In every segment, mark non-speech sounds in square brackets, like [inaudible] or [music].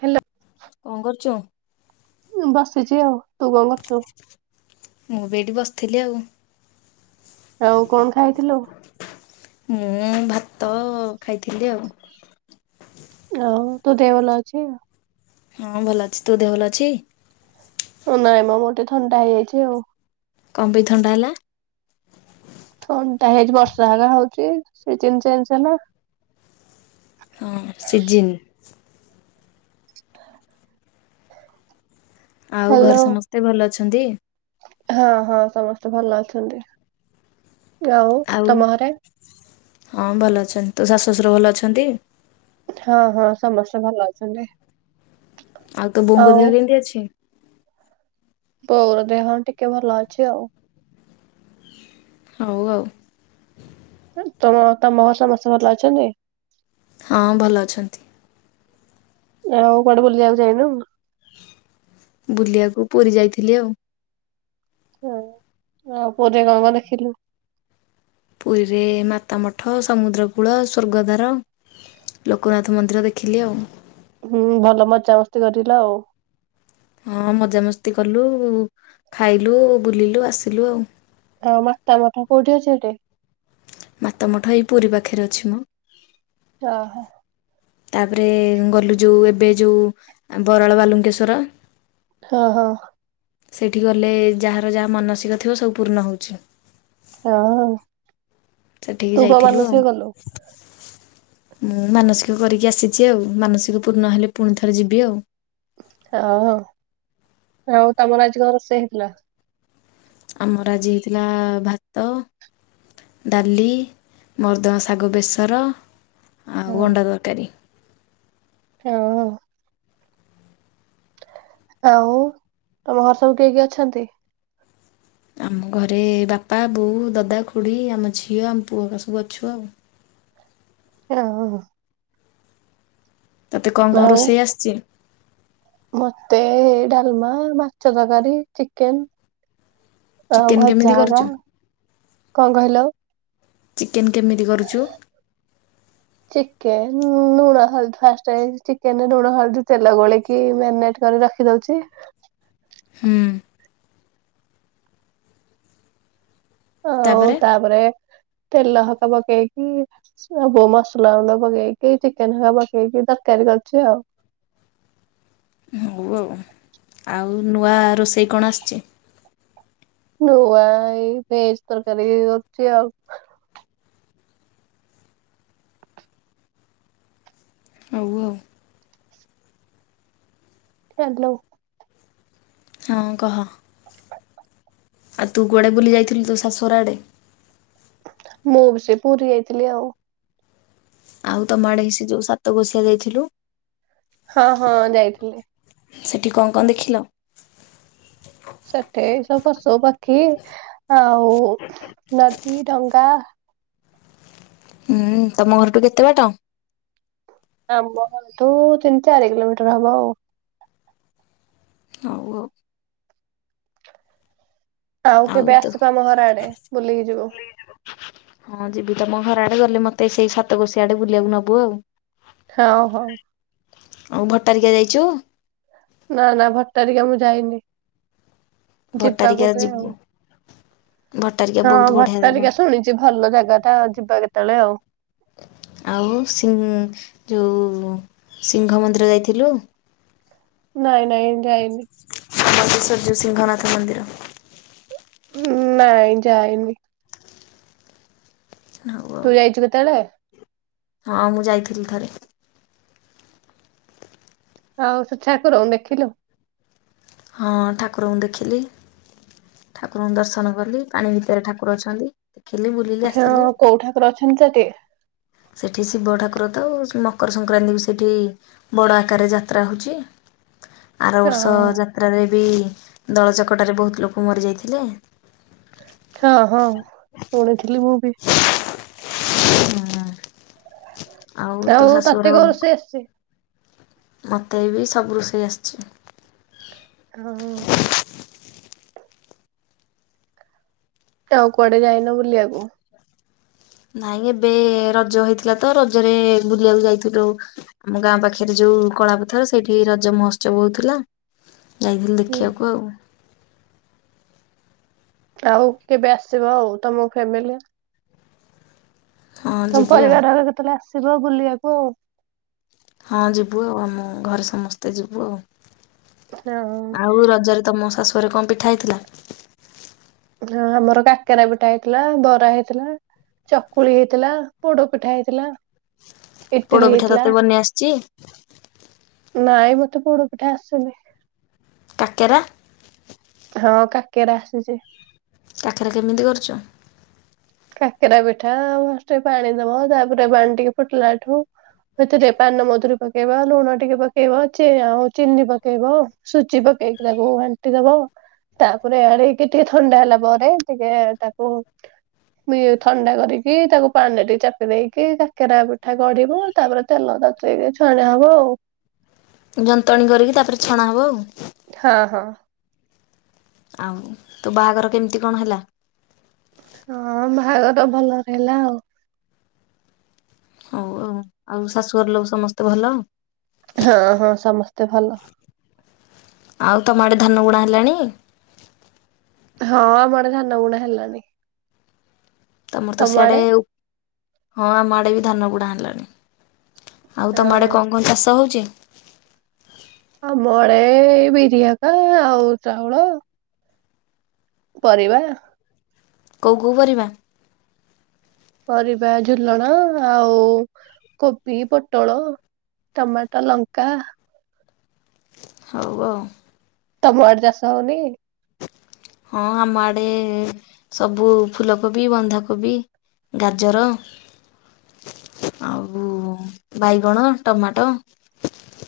Hello. କଣ କରୁଚୁଁ? ବସିଚି ଆଉ, ତୁ କଣ କରୁଚୁ? ମୁଁ ବି ଏଇଠି ବସିଥିଲି ଆଉ। ଆଉ କଣ ଖାଇଥିଲୁ? ମୁଁ ଭାତ ଖାଇଥିଲି ଆଉ। ଆଉ ତୋ ଦେହ ଭଲ ଅଛି? ହଁ ଭଲ ଅଛି, ତୋ ଦେହ ଭଲ ଅଛି? ଓ ନାଇଁ ମ ମୋ ଟେ ଥଣ୍ଡା ହେଇଯାଇଛି ଆଉ। କଁ ପାଇଁ ଥଣ୍ଡା ହେଲା? ଥଣ୍ଡା ହେଇଛି ବର୍ଷା ହୋଗା ହଉଛି ସିଜିନ ଚେଞ୍ଜ ହେଲା। ହଁ ସିଜିିନ ଆଉ ହ୍ୟାଲୋ। ଘରେ ସମସ୍ତେ ଭଲ ଅଛନ୍ତି? ହଁ ହଁ ସମସ୍ତେ ଭଲ ଅଛନ୍ତି, ଆଉ ଆଉ ତମ ଘରେ? ହଁ ଭଲ ଅଛନ୍ତି, ତୋ ଶାଶୁ ଶଶୁର ଭଲ ଅଛନ୍ତି? ହଁ ହଁ ସମସ୍ତେ ଭଲ ଅଛନ୍ତି। ଆଉ ତୋ ବୋଉଙ୍କ ଦେହ କେମିତି ଅଛି? ବୋଉର ଦେହ ଟିକେ ଭଲ ଅଛି ଆଉ। ହଉ ଆଉ। ତମ ତ ମହ ସମସ୍ତେ ଭଲ ଅଛନ୍ତି? ହଁ ଭଲ ଅଛନ୍ତି। ଆଉ କୁଆଡେ ବୁଲିଆକୁ ଯାଇନୁ? ବୁଲିଆକୁ ପୁରୀ ଯାଇଥିଲି ଆଉ। ହଁ ଆଉ ପୁରୀରେ କଣ କଣ ଦେଖିଲୁ? ପୁରୀରେ ମାତାମଠ ସମୁଦ୍ର କୂଳ ସ୍ୱର୍ଗଦ୍ବାର। ଲୋକନାଥ ମନ୍ଦିର ଦେଖିଲି ଆଉ। ହୁଁ ଭଲ ମଜାମସ୍ତି କରିଲ ଆଉ। ହଁ ମଜାମସ୍ତି କଲୁ ଖାଇଲୁ ବୁଲିଲୁ ଆସିଲୁ ଆଉ। ଆଉ ମାତା ମଠ କୋଉଠି ଅଛନ୍ତି? ମାତାମଠ ଏଇ ପୁରୀ ପାଖରେ ଅଛି ମଁ। ଓହୋ। ତାପରେ ଗଲୁ ଯୋଉ ଏବେ ଯୋଉ ବରାଳ ବାଲୁଙ୍କେଶ୍ଵର। ହଁ ହଁ। ସେଇଠି ଗଲେ ଯାହାର ଯାହା ମାନସିକ ଥିବ ସବୁ ପୂର୍ଣ୍ଣ ହେଉଛି। ହ ଆଉ। ସେଠିକି ଯାଇଥିଲୁ ଆଉ। କଲୁ ମୁଁ ମାନସିକ କରିକି ଆସିଛି ଆଉ ମାନସିକ ପୂର୍ଣ ହେଲେ ପୁଣି ଥରେ ଯିବି ଆଉ। ହଁ ଆଉ ତମର ଆଜି ଘ ରୋଷେଇ ହେଇଥିଲା? ଆମର ଆଜି ହେଇଥିଲା ଭାତ। ଡାଲି, ମର୍ଦଙ୍ଗା ଶାଗ, ବେସର ହଁ ଆଉ ଅଣ୍ଡା ତରକାରୀ। ହଁ। ଆଉ ତମ ଘର ସବୁ କିଏ କିଏ ଅଛନ୍ତି? ଆମ ଘରେ ବାପା, ବୋଉ, ଦାଦା, ଖୁଡ଼ି ଆମ ଝିଅ ଆମ ପୁଅ ହକ ସବୁ ଅଛୁ ଆଉ। ଯା ହଉ। ତତେ କଣ କଣ ଆଉ ରୋଷେଇ ଆସିଛି? ମତେ ଡାଲମା, ମାଛ ତରକାରୀ, ଚିକେନ। ଅ ଚିକେନ୍ କେମିତି ଭଜା ହାଗା କରୁଛୁ କଣ କହିଲ? ଚିକେନ୍ କେମିତି କରୁଛୁ? ଚିକେନ ଲୁଣ ହଳଦୀ ଫାଷ୍ଟେ ଚିକେନରେ ଲୁଣ ହଳଦୀ ତେଲ ଗୋଳିକି ମ୍ୟାରନେଟ୍ କରିକି ର ରଖି ଦଉଛି ହୁଁ। ଆଉ ତାପରେ ତେଲ ହକା ପକେଇକି ସବୁ ମସଲା ଗୁଣ୍ଡ ପକେଇକି ଚିକେନ ପକେଇକି ତରକାରୀ କରିଚୁ ଆଉ। ହଉ ଆଉ ଆଉ ନୂଆ ରୋଷେଇ କଣ ଆସିଛି? ନୂଆ ଏଇ ଭେଜ ତରକାରୀ କରିଛି ଆଉ। ଆଉ ଆଉ। ୟାଲୋ। ହଁ କହ। ଆଉ ତୁ କୁଆଡ଼େ ବୁଲି ଯାଇଥିଲୁ ତୋ ଶାଶୁହର ଆଡ଼େ? ମୁଁ ବି ସେ ପୁରୀ ଯାଇଥିଲି ଆଉ। ଆଉ ତମ ଆଡେ ସେ ଯୋଉ ସାତ କୋଷିଆ ଯାଇଥିଲୁ? ହଁ ହଁ ଯାଇଥିଲି। ସେଠି କ କ ଦେଖିଲ? ସେଠି ଏ ସବୁ ପଶୁପକ୍ଷୀ ଆଉ ନଦୀ, ଡଙ୍ଗା। ହୁଁ ତମ ଘରଠୁ କେତେ ବାଟ? ଆମ ଘରଠୁ ତିନି ଚାରି କିଲୋମିଟର ହବ ଆଉ। ହଉ ଆଉ। ଆଉ କେବେ ଆସିବ ଆମ ଘର ଆଡେ ବୁଲିକି ଯିବୁ। ହଁ ଯିବି ତମ ଘର ଆଡେ ଗଲେ ମତେ ସେଇ ସାତକୋଷିଆଡେ ବୁଲିବାକୁ ନବୁ ଆଉ। ହଁ ହଉ। ଆଉ ଭଟାରିକା ଯାଇଛୁ? ନା ନା ଭଟାରିକା ମୁଁ ଯାଇନି। ଯିବା ଭଟ୍ଟାରିକା କେବେ ଆଉ ଯିବୁ ଭଟ୍ଟାରିକା ବହୁତ ହଁ ବଢ଼ିଆ ଜାଗା ଭଟାରିକା ଶୁଣିଚି ଯେ ଭଲ ଜାଗା ଟା ଯିବା କେତେବେଳେ ଆଉ। ଆଉ ସିଂ ଯୋଉ ସିଂହ ମନ୍ଦିର ଯାଇଥିଲୁ? ନାଇଁ ନାଇଁ ଯାଇନି। [unintelligible] ଜଉ ସିଂହନାଥ ମନ୍ଦିର। ଉଁ ନାଇଁ ଯାଇନି। ହଉ। ଆଉ ତୁ ଯାଇଛୁ କେତେବେଳେ? ହଁ ମୁଁ ଯାଇଥିଲି ଥରେ। ଆଉ ସେ ଠାକୁରଙ୍କୁ ଦେଖିଲୁ? ହଁ ଠାକୁରଙ୍କୁ ଦେଖିଲି। ଠାକୁରଙ୍କୁ ଦର୍ଶନ କଲି ପାଣି ଭିତରେ ଠାକୁର ଅଛନ୍ତି। ଦେଖିଲି ବୁଲିଲି ହେଠି ଆସିଲି। ଅ କୋଉ ଠାକୁର ଅଛନ୍ତି ସେଠି? ସେଠି ଶିବ ଠାକୁର ତ ଆଉ ମକର ସଂକ୍ରାନ୍ତି ବି ସେଠି ବଡ଼ ଆକାରରେ ଯାତ୍ରା ହେଉଛି। ଆର ଅ ବର୍ଷ ଯାତ୍ରାରେ ବି ଦଳା ଚକଟାରେ ବହୁତ ଲୋକ ମରି ଯାଇଥିଲେ। ହଁ ହଁ ଶୁଣିଥିଲି ମୁଁ ବି। ହୁଁ ତୋ ଆଉ ଶାଶୁଘର ତତେ କଣ ରୋଷେଇ ଆସିଛି? ମୋତେ ବି ସବୁ ରୋଷେଇ ଆସିଛି। ଆଉ କି ଆଉ କୁଆଡେ ଯାଇନ ବୁଲିବାକୁ? ନାଇଁ ଏବେ ରଜ ହେଇଥିଲା ତ ରଜରେ ବୁଲିବାକୁ ଯାଇଥିଲୁ। ଆମ ଗାଁ ପାଖରେ ଯୋଉ କଳାପଥର ସେଇଠି ରଜ ମହୋତ୍ସବ ହଉଥିଲା। ଯାଇଥିଲି ହୁଁ ଦେଖିବାକୁ ଆଉ। ଆଉ କେବେ ଆସିବ ଆଉ ତମ ଫ୍ୟାମିଲି। ଆଉ ହଁ ତମ ଯିବି ଆଉ ପରିବାର ଘର କେତେବେଳେ ଆସିବ ବୁଲିବାକୁ ଆଉ। ହଁ ଯିବୁ ଆଉ ଆମ ଘରେ ସମସ୍ତେ ଯିବୁ ଆଉ। ଆଉ ଆଉ ରଜରେ ତମ ଶାଶୁଘରେ କଣ ପିଠା ହେଇଥିଲା? ହଁ ଆମର କାକେରା ପିଠା ହେଇଥିଲା ବରା ହେଇଥିଲା। ଚକୁଳି ହେଇଥିଲା ପୋଡ ପିଠା ହେଇଥିଲା। ଇଟିଲି ପୋଡପିଠା ହେଇଥିଲା ତତେ ବନେଇ ଆସିଛି ନାଇଁ ମତେ ପୋଡ ପିଠା ଆସେନି। କାକେରା? ହଁ କାକେରା ଆସିଚି। କାକେରା କେମିତି କରୁଛ। କାକେରା ପିଠା ଆଉ ଫାଷ୍ଟ ପାଣି ଦବ। ତାପରେ ପାଣି ଟିକେ ଫୁଟିଲାଠୁ। ସେଥିରେ ପାନମଧୁରୀ ପକେଇବ ଲୁଣ ଟିକେ ପକେଇବ ଚେ ଆଉ ଚିନି ପକେଇବ। ସୁଚି ପକେଇକି ତାକୁ ଘାଣ୍ଟି ଦବ। ତାପରେ ଆଣିକି ଟିକେ ଥଣ୍ଡା ହେଲା ପରେ ଟିକେ ତାକୁ। ଇଏ ଥଣ୍ଡା କରିକି ତାକୁ ପାଣିରେ ଚାପି ଦେଇକି କାକେରା ପିଠା ଗଢିବ। ତାପରେ ତେଲ ତତେଇକି ଛଣାହବ ଆଉ। ଯନ୍ତଣୀ କରିକି ତାପରେ ଛଣା ହବ ଆଉ। ହଁ ହଁ। ଆଉ ତୋ ବାହାଘର କେମିତି କଣ ହେଲା? ହଁ ବାହାଘର ଭଲରେ ହେଲା ଆଉ। ହଉ ଆଉ ଆଉ ଶାଶୁଘର ଲୋକ ସମସ୍ତେ ଭଲ। ହଁ ହଁ ସମସ୍ତେ ଭଲ। ଆଉ ତମ ଆଡ଼େ ଧାନ ବୁଣା ହେଲାଣି। ହଁ ଆମ ଆଡେ ଧାନ ବୁଣା ହେଲାଣି। ତମର ତ ତମ ସିଆଡେ ଆଡେ ଉପ ହଁ ଆମ ଆଡେ ବି ଧାନ ବୁଣା ହେଲାଣି। ଆଉ ହଁ ତମ ଆଡେ କଣ କଣ ଚାଷ ହଉଛି। ଆମ ଆଡେ ବିରି ହକା ଆଉ ଚାଉଳ। ପରିବା। କୋଉ କୋଉ ପରିବା। ପରିବା ଝୁଲଣା ଆଉ କୋବି ପୋଟଳ। ଟମାଟୋ ଲଙ୍କା। ହଉ ଆଉ। ତମ ଆଡେ ଚାଷ ହଉନି କି। ହଁ ଆମ ଆଡେ ସବୁ ଫୁଲକୋବି, ବନ୍ଧାକୋବି। ଗାଜର ଆଉ ବାଇଗଣ, ଟମାଟୋ।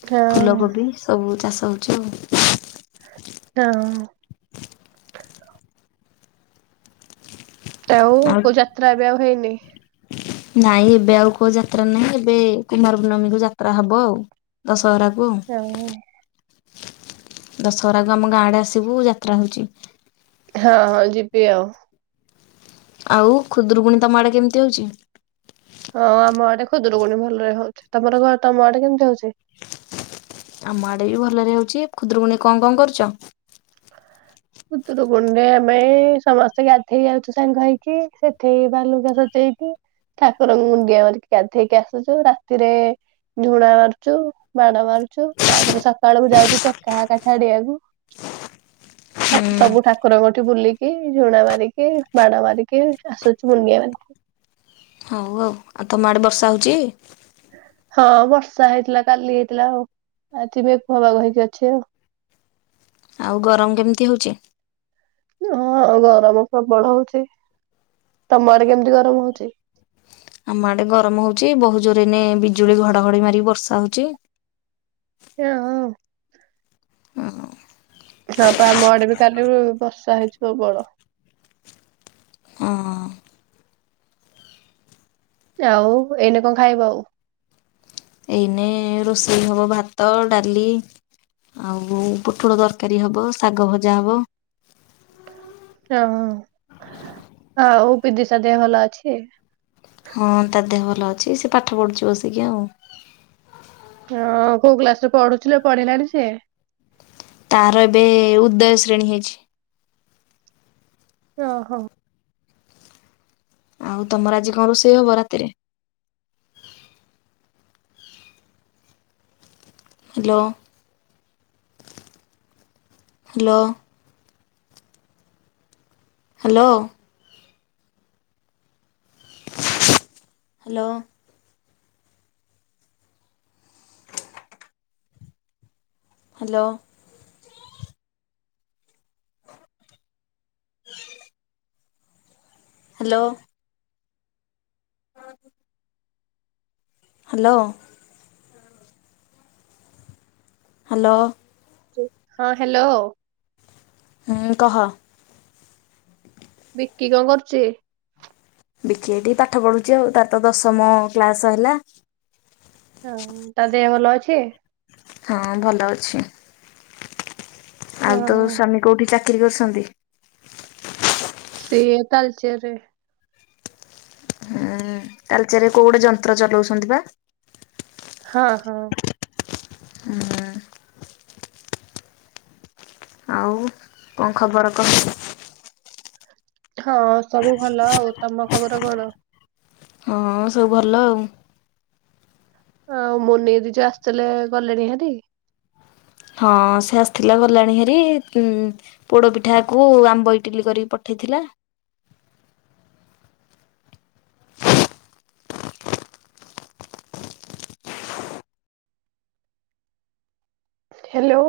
ହଁ ଫୁଲକୋବି ସବୁ ଚାଷ ଉଛି ଆଉ। ହଁ। ଆଉ କୋଉ ଯାତ୍ରା ଏବେ ଆଉ ହେଇନି। ନାଇଁ ଏବେ ଆଉ କୋଉ ଯାତ୍ରା ନାହିଁ ଏବେ କୁମାର ପୂର୍ଣମୀ କୁ ଯାତ୍ରା ହବ ଆଉ। ଦଶହରାକୁ। ହଁ। ଦଶହରାକୁ ଆମ ଗାଁଡ଼େ ଆସିବୁ ଯାତ୍ରା ହଉଛି। ହଁ ହଁ ଯିବି ଆଉ। ଆଉ ଖୁଦରୁକୁଣି ତମ ଆଡ଼େ କେମିତି ହେଉଛି। ହଁ ଆମ ଆଡେ ଖୁଦରୁକୁୁଣୀ ଭଲରେ ହଉଛି। ତମର ବା ତମ ଆଡେ କେମିତି ହଉଛି। ଆମ ଆଡେ ବି ଭଲରେ ହଉଛି ଖୁଦୁରୁ କୁଣୀ କଁ କଁ କରୁଛ। ଖୁଦୁରୁକୁଣି ରେ ଆମେ ସମସ୍ତେ ଗାଧେଇ ଯାଉଛୁ ସାଙ୍ଗ ହେଇକି ସେଠେଇ ବାଲୁକା ସଜେଇକି। ଠାକୁରଙ୍କୁ ମୁଣ୍ଡିଆ ମାରିକି ଗାଧେଇକି ଆସୁଛୁ ରାତିରେ। ଝୁଣା ମାରୁଚୁ ବାଣ ମାରୁଚୁ ତାପରେ ସକାଳକୁୁ ଯାଉଚୁ ଚେକା ହାକା ଛାଡିବାକୁ। ଠାକ୍ ହୁଁ ସବୁ ଠାକୁରଙ୍କଠି ବୁଲିକି ଝୁଣା ମାରିକି ବାଣ ମାରିକି ଆସୁଛୁ ମୁଣ୍ଡିଆ ମାରିକି। ହଉ ଆଉ ଆଉ ତମ ଆଡେ ବର୍ଷା ହଉଚି। ହଁ ବର୍ଷା ହେଇଥିଲା କାଲି ହେଇଥିଲା ଆଉ ଆଜି ବି ମେଘୁଆ ପାଗ ହେଇକି ଅଛି ଆଉ। ଆଉ ଗରମ କେମିତି ହଉଛି। ହଁ ଗରମ ପ୍ରବଳ ହଉଛି ତମ ଆଡେ କେମିତି ଗରମ ହଉଛି। ଆମ ଆଡେ ଗରମ ହଉଛି ବହୁ ଜୋରେ ଏଇନେ ବିଜୁଳି ଘଡଘଡି ମାରି କି ବର୍ଷା ହଉଛି। [inaudible] ଉଁ। ହଁପା ଆମ ଆଡେ ବି କାଲି ବର୍ଷା ହେଇଛି ପ୍ରବଳ। ହଁ। ଆଉ ଏଇନେ କଣ ଖାଇବ ଆଉ? ଏଇନେ ରୋଷେଇ ହବ ଭାତ ଡାଲି ଆଉ ବୋଉ ପୋଟଳ ତରକାରୀ ହବ ଶାଗ ଭଜା ହବ। ଯ‌ଉଁ ଆଉ ବିିଦିଶା ଦେହ ଭଲ ଅଛି? ହଁ ତା ଦେହ ଭଲ ଅଛି। ସେ ପାଠ ପଢ଼ୁଛି ବସିକି ଆଉ। ହଁ କୋଉ କ୍ଲାସ ରେ ପଢୁଚି ପଢିଲାଣି ସିଏ? ତାର ଏବେ ଉଦୟ ଶ୍ରେଣୀ ହେଇଛି। ଓହୋ। ଆଉ ତମର ଆଜି କଣ ରୋଷେଇ ହବ ରାତିରେ? Hello hello. Hello. Hello. Hello. Hello. [unintelligible] Hello. Hello. ଉଁ ହଁ ହାଲୋ। ହୁଁ କହ। ବିକି କଣ କରୁଚି? ବିକି ଏଇଠି ପାଠ ପଢୁଛି ଆଉ ତ ତ ଦଶମ କ୍ଲାସ ସରିଲା। ହଁ ତା ଦେହ ଭଲ ଅଛି? ହଁ ଭଲ ଅଛି। ଆଉ ତୋ ହଁ ସ୍ଵାମୀ କୋଉଠି ଚାକିରି କରୁଛନ୍ତି? ସେଇ ତାଳଚେରେ। ହଁ। ତାଳଚେରରେ କୋଉ ଗୋଟେ ଯନ୍ତ୍ର ଚଲାଉଛନ୍ତି ବା। ହଁ ହଁ। ହୁଁ। ଆଉ କଣ ଖବର କଣ? ହଁ ସବୁ ଭଲ ଆଉ ତମ ଖବର କଣ? ହଁ ସବୁ ଭଲ ଆଉ। ଆଉ ମୁନି ଦିଜ ଆସିଥିଲେ ଗଲେଣି ହାରି। ହଁ ସେ ଆସିଥିଲା ଗଲାଣି ହେରି ଉଁ ପୋଡ଼ ପିଠାକୁ ଆମ୍ବ ଇଟିଲି କରିକି ପଠେଇଥିଲା। ହ୍ୟାଲୋ।